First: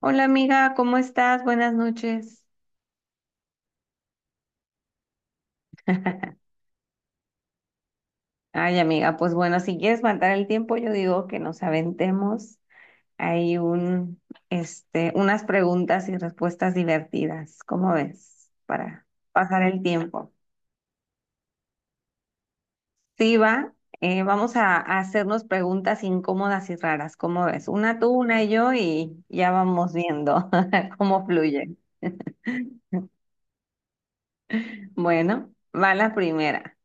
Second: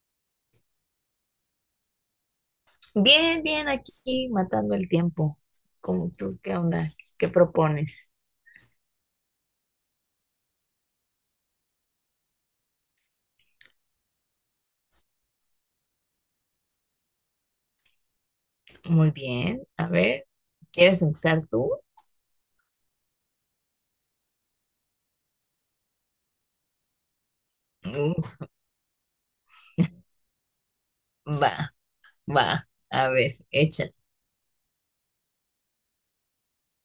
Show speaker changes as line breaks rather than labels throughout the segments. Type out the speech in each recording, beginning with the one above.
Hola amiga, ¿cómo estás? Buenas noches.
Bien, bien, aquí matando el tiempo. ¿Cómo tú qué onda? ¿Qué propones?
Ay amiga, pues bueno, si quieres matar el tiempo, yo digo que nos aventemos. Hay un, este, unas preguntas y respuestas divertidas. ¿Cómo ves? Para
Muy
pasar
bien,
el
a ver,
tiempo.
¿quieres empezar tú?
Sí, va. Vamos a hacernos preguntas incómodas y raras. ¿Cómo ves? Una tú,
Mm,
una yo y ya vamos viendo cómo
va,
fluye.
va, a ver, échale.
Bueno, va la primera.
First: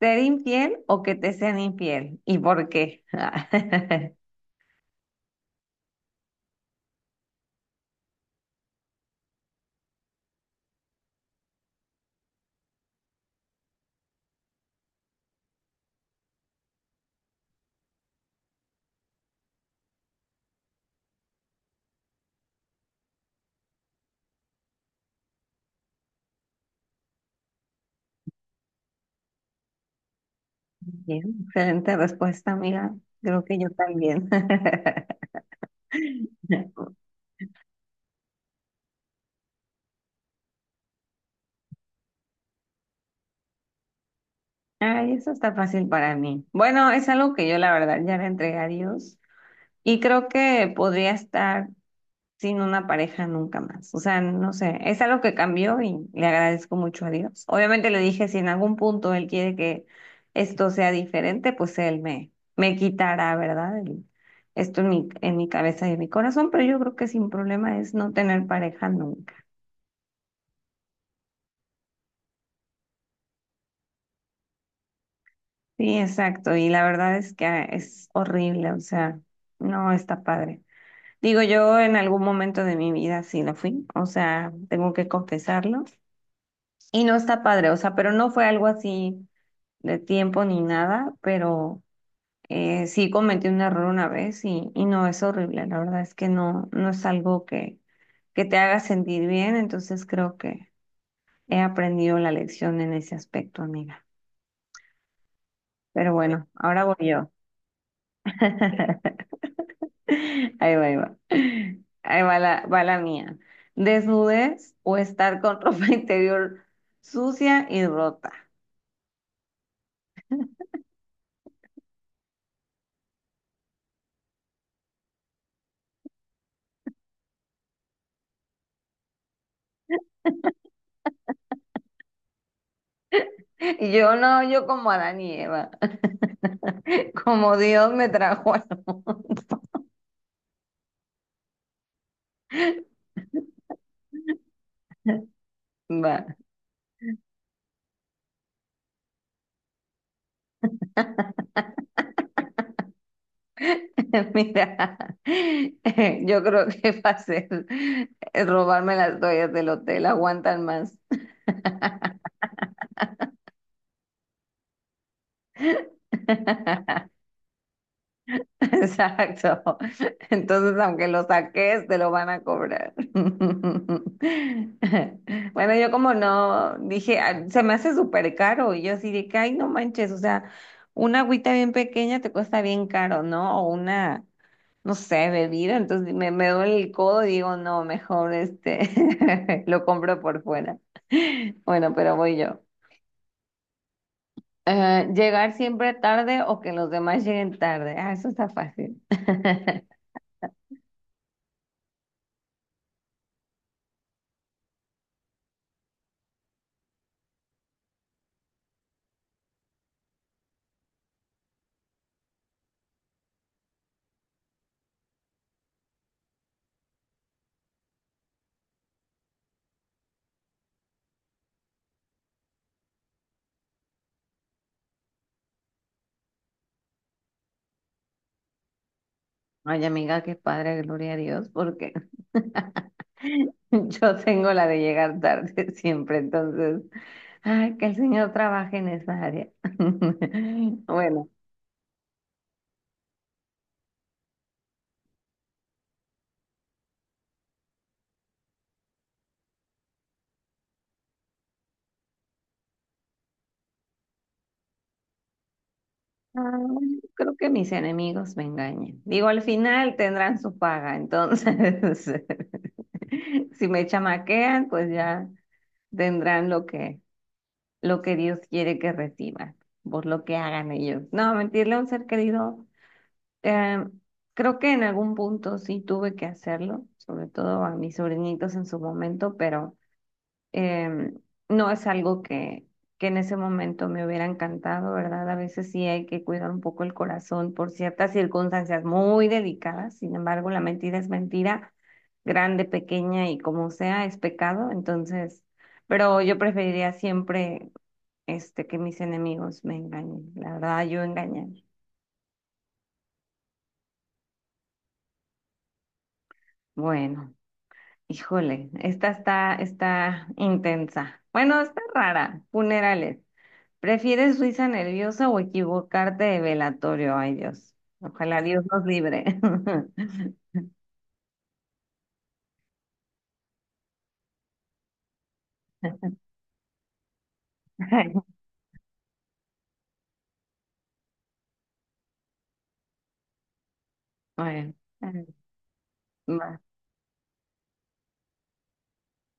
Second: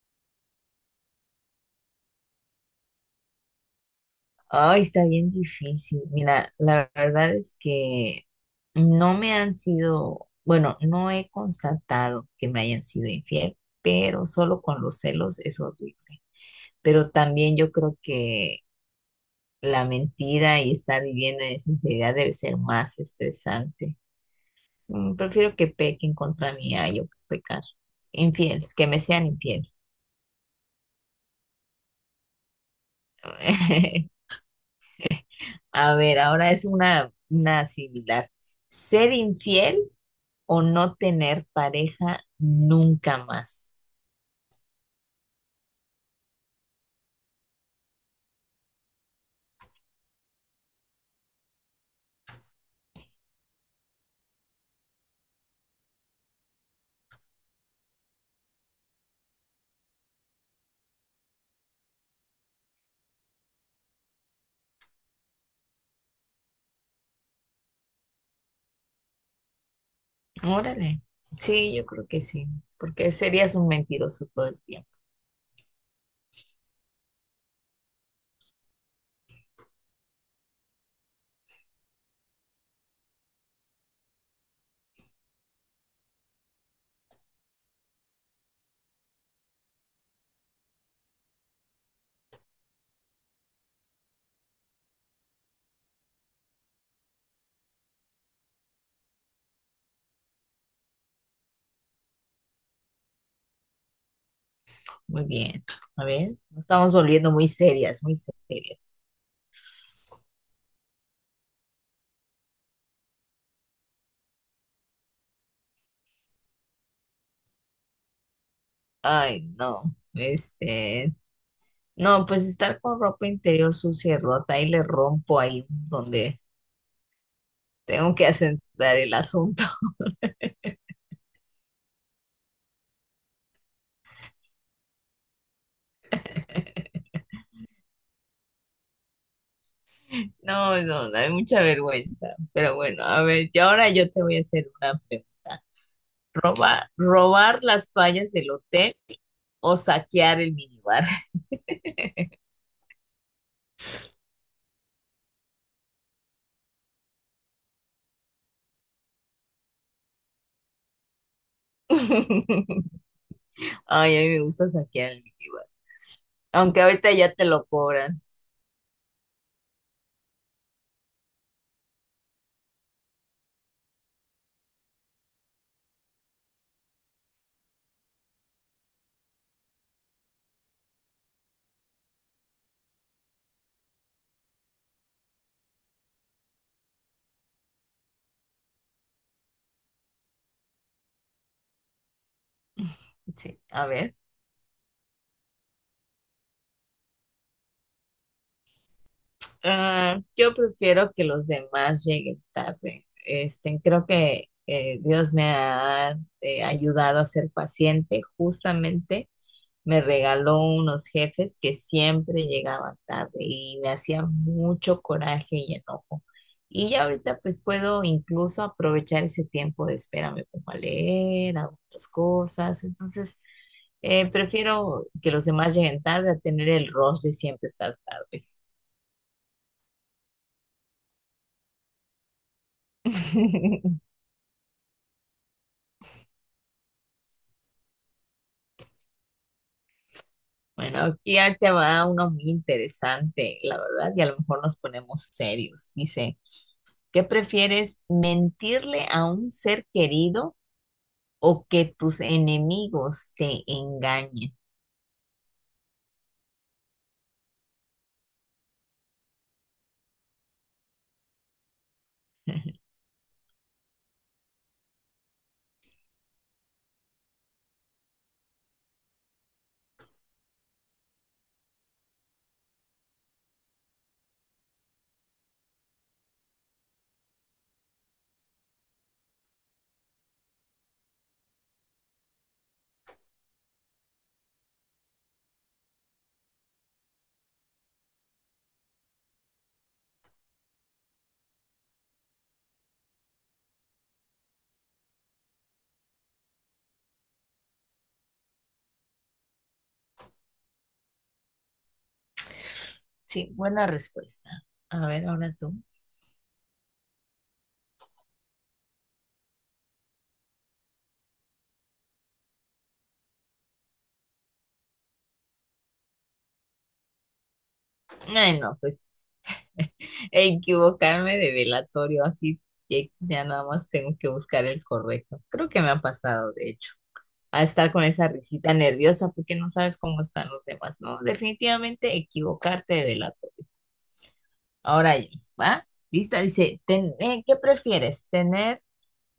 ¿Ser infiel o que te sean infiel? ¿Y por qué?
Ay, está bien difícil. Mira, la verdad es que no me han sido, bueno, no he constatado que me hayan sido infiel, pero solo con los celos es horrible. Pero también yo creo que la mentira y estar viviendo en esa infidelidad debe ser más estresante. Prefiero que pequen contra mí a yo pecar. Infieles, que me sean infieles.
Bien, excelente respuesta, amiga. Creo que yo también.
A ver, ahora es una similar. ¿Ser infiel o no tener pareja nunca más?
Ay, eso está fácil para mí. Bueno, es algo que yo la verdad ya le entregué a Dios y creo que podría estar sin una pareja nunca más. O sea, no sé, es algo que cambió y le agradezco mucho a Dios. Obviamente le dije, si en algún punto él quiere que esto sea diferente, pues me quitará, ¿verdad? El- esto en en mi cabeza y en mi corazón, pero yo creo que sin problema es no tener pareja nunca.
Órale. Sí, yo creo que sí, porque serías un mentiroso todo el tiempo.
Sí, exacto. Y la verdad es que es horrible, o sea, no está padre. Digo, yo en algún momento de mi vida sí lo fui, o sea, tengo que confesarlo. Y no está padre, o sea, pero no fue algo así de tiempo ni nada, pero sí cometí un error una vez y no es horrible. La verdad es que no, no es algo que te haga sentir bien, entonces creo que he aprendido la lección en ese aspecto, amiga.
Muy bien. A
Pero
ver,
bueno,
nos
ahora
estamos
voy yo.
volviendo muy serias, muy serias.
Ahí va. Ahí va la mía. Desnudez o estar con ropa interior sucia y rota.
Ay, no. Este, No, pues estar con ropa interior sucia y rota, y le rompo ahí donde tengo que asentar el asunto.
Y yo no, yo como Adán y Eva, como Dios me trajo al mundo.
No, no, no, hay mucha vergüenza. Pero bueno, a ver, y ahora yo te voy a hacer una pregunta.
Va,
¿Robar las toallas del hotel o saquear el minibar?
mira, yo creo que va a ser robarme las toallas del hotel, aguantan más.
Ay, a mí me gusta saquear el minibar. Aunque ahorita ya te lo cobran.
Exacto. Entonces, aunque lo saques, te lo van a cobrar. Bueno, yo como no dije, "Ah, se me hace súper caro. Y yo así de que, ay, no manches, o sea, una agüita bien pequeña te cuesta bien caro, ¿no? O una, no sé, bebida. Entonces me duele el codo y digo, no, mejor este, lo compro por fuera. Bueno, pero voy yo.
Sí, a ver.
Llegar siempre tarde o que los demás lleguen tarde. Ah, eso está fácil.
Ah, yo prefiero que los demás lleguen tarde. Este, creo que Dios me ha ayudado a ser paciente. Justamente me regaló unos jefes que siempre llegaban tarde y me hacían mucho coraje y enojo. Y ya ahorita pues puedo incluso aprovechar ese tiempo de espera, me pongo a leer, hago otras cosas. Entonces, prefiero que los demás lleguen tarde a tener el rush de siempre estar tarde.
Oye, amiga, qué padre, gloria a Dios, porque yo tengo la de llegar tarde siempre, entonces, ay, que el Señor trabaje en esa área.
Bueno,
Bueno,
aquí ya te va uno muy interesante, la verdad, y a lo mejor nos ponemos serios. Dice, ¿qué prefieres, mentirle a un ser querido o que tus enemigos te engañen?
bueno, creo que mis enemigos me engañen. Digo, al final tendrán su paga, entonces, si me chamaquean, pues ya tendrán lo lo que Dios quiere que reciban, por lo que hagan ellos. No, mentirle a un ser querido. Eh, Creo que en algún punto sí tuve que hacerlo, sobre todo a mis sobrinitos en su momento, pero em, no es algo que en ese momento me hubiera encantado, ¿verdad? A veces sí hay que cuidar un poco el corazón por ciertas circunstancias muy delicadas, sin embargo, la mentira es mentira, grande, pequeña y como sea, es pecado, entonces, pero yo preferiría siempre este, que mis enemigos me engañen, la verdad, yo engañar.
Sí, buena respuesta. A ver, ahora tú.
Bueno. Híjole, está intensa. Bueno, está rara. Funerales. ¿Prefieres risa nerviosa o equivocarte de velatorio? Ay, Dios. Ojalá
Ay,
Dios
no,
nos
pues
libre.
equivocarme de velatorio, así que ya nada más tengo que buscar el correcto. Creo que me ha pasado, de hecho, a estar con esa risita nerviosa porque no sabes cómo están los demás, ¿no? Definitivamente equivocarte de delator.
Bueno,
Ahora yo, ¿va? Lista,
va.
dice, ¿qué prefieres? ¿Tener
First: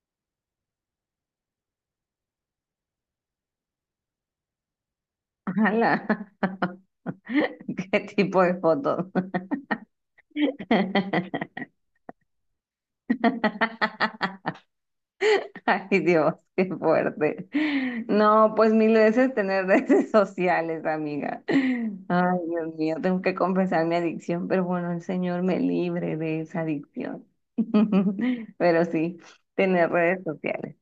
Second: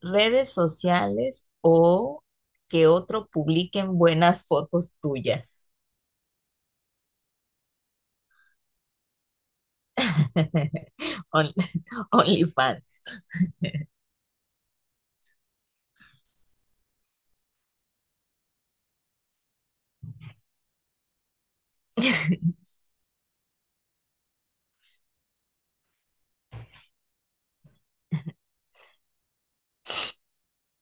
redes sociales o que otro publiquen buenas fotos tuyas?
Ala. ¿Qué tipo de fotos?
On- OnlyFans.
Ay, Dios, qué fuerte. No, pues mil veces tener redes sociales, amiga. Ay, Dios mío, tengo que confesar mi adicción, pero bueno, el Señor me libre de esa adicción. Pero sí, tener redes sociales,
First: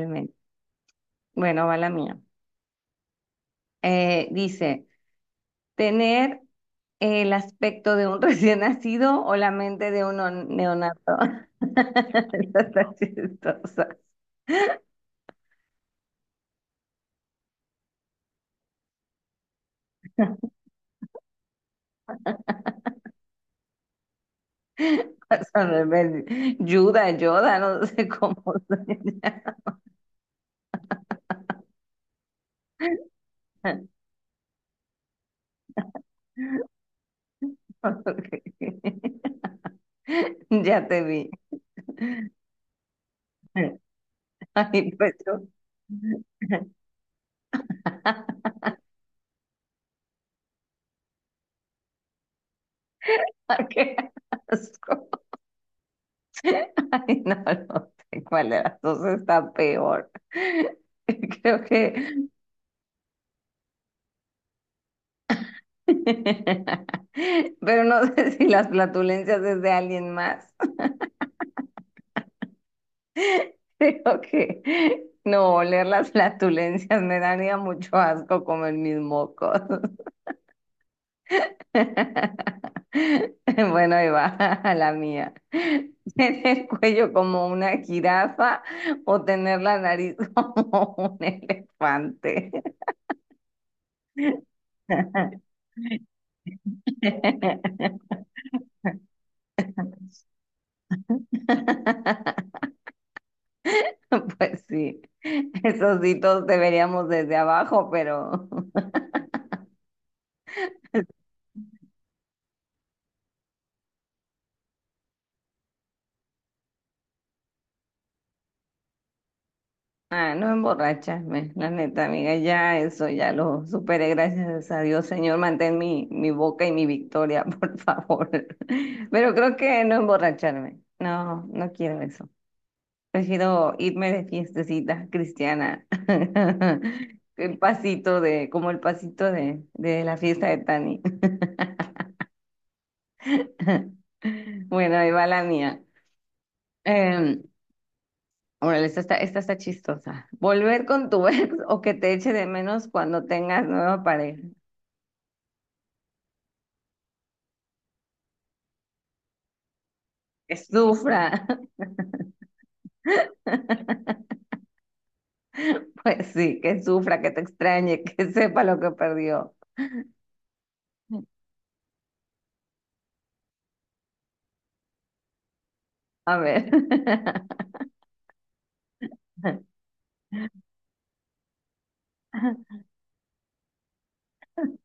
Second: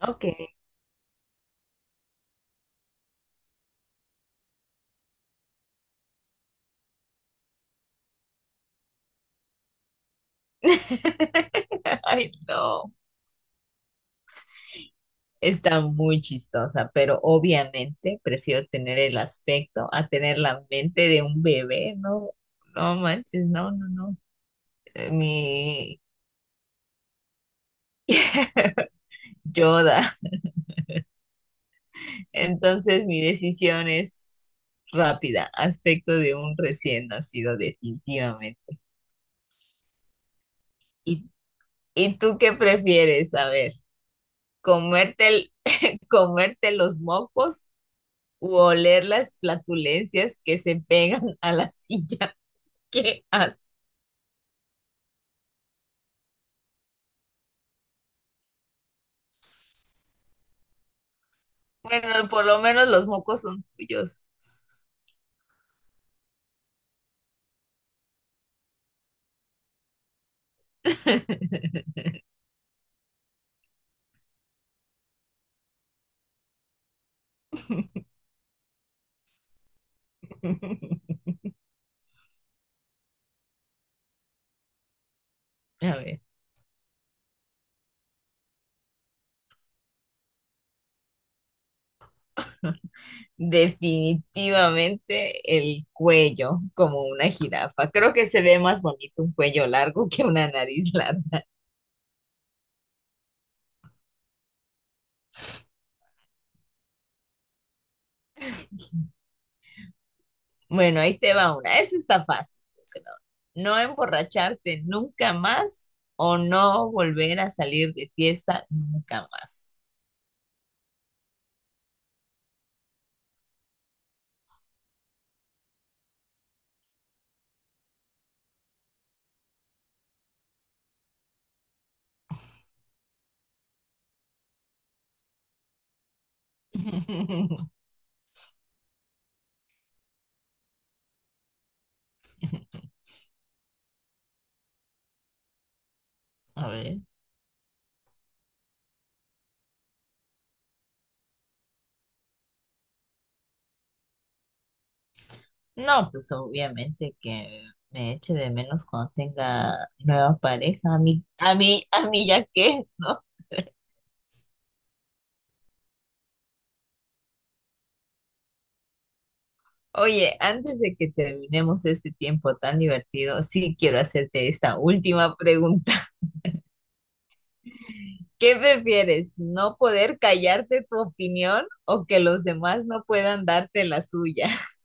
Ok.
Bueno, va la mía. Dice, tener el aspecto de un recién nacido o la mente de un no, neonato.
Ay,
Esta
no.
está chistosa.
Está muy chistosa, pero obviamente prefiero tener el aspecto a tener la mente de un bebé, no, no manches, no, no, no,
Son
mi
rebeldes. Yuda, Yoda, no sé cómo se llama.
Yoda. Entonces mi decisión es rápida, aspecto de un recién nacido
Ok.
definitivamente.
Ya te vi.
¿Y, y tú qué prefieres? A ver,
Ay, pues
comerte
yo.
el- comerte los mocos u oler las flatulencias que se pegan a la silla. ¿Qué
Qué asco. Ay, no, no sé cuál de las dos está peor. Creo que.
Bueno, por lo menos los mocos son tuyos.
Pero no sé si las flatulencias es de alguien más. Creo que. No, oler las flatulencias me daría mucho asco comer mis mocos. Bueno, ahí va la mía.
A ver,
¿Tener el cuello como una jirafa o tener la nariz como un elefante?
definitivamente el cuello, como una jirafa. Creo que se ve más bonito un cuello largo que una nariz larga.
Pues sí, esos sí todos deberíamos desde abajo, pero
Bueno, ahí te va una. Esa está fácil, yo creo. No emborracharte nunca más o no volver a salir de fiesta nunca más.
Ah, no emborracharme, la neta, amiga, ya eso, ya lo superé, gracias a Dios, Señor, mantén mi boca y mi victoria, por favor. Pero creo que no emborracharme, no, no quiero eso. Prefiero irme de fiestecita cristiana, el pasito como el pasito de la fiesta de Tani. Bueno, ahí va la mía.
A ver.
Em, Órale, esta está chistosa. Volver con tu ex o que te eche de menos cuando tengas nueva pareja.
No, pues obviamente que me eche de menos cuando tenga nueva
Que
pareja. A
sufra.
mí, a mí, a mí ya qué, ¿no?
Pues sí, que sufra, que te extrañe, que sepa lo que perdió.
Oye, antes de que terminemos este tiempo tan divertido, sí quiero hacerte esta última pregunta.
A ver.
¿Qué prefieres? ¿No poder callarte tu opinión o que los demás no puedan darte la suya?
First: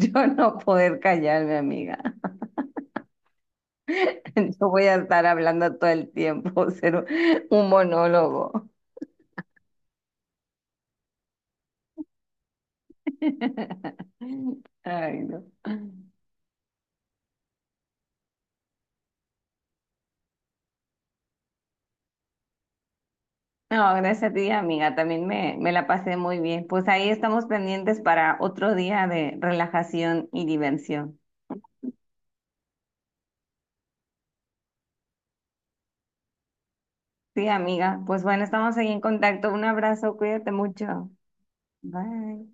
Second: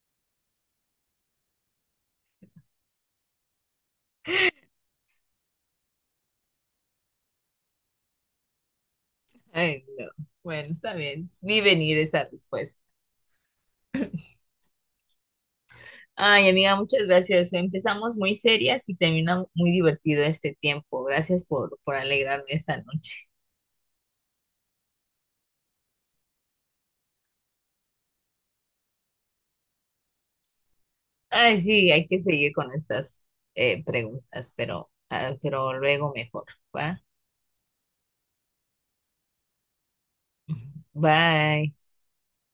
Yo no poder callarme, amiga. Yo voy a estar hablando todo el tiempo, ser un monólogo.
Ay, no. Bueno, está bien. Vi venir esa respuesta.
Ay, no.
Ay, amiga, muchas gracias. Empezamos muy serias y termina muy divertido este tiempo. Gracias por alegrarme esta noche.
No, gracias a ti, amiga. También me la pasé muy bien. Pues ahí estamos pendientes para otro día de relajación y diversión.
Ay, sí, hay que seguir con estas preguntas, pero, ah, pero luego mejor. ¿Va?
Sí, amiga. Pues bueno, estamos ahí en contacto. Un abrazo, cuídate mucho.
Bye.
Bye.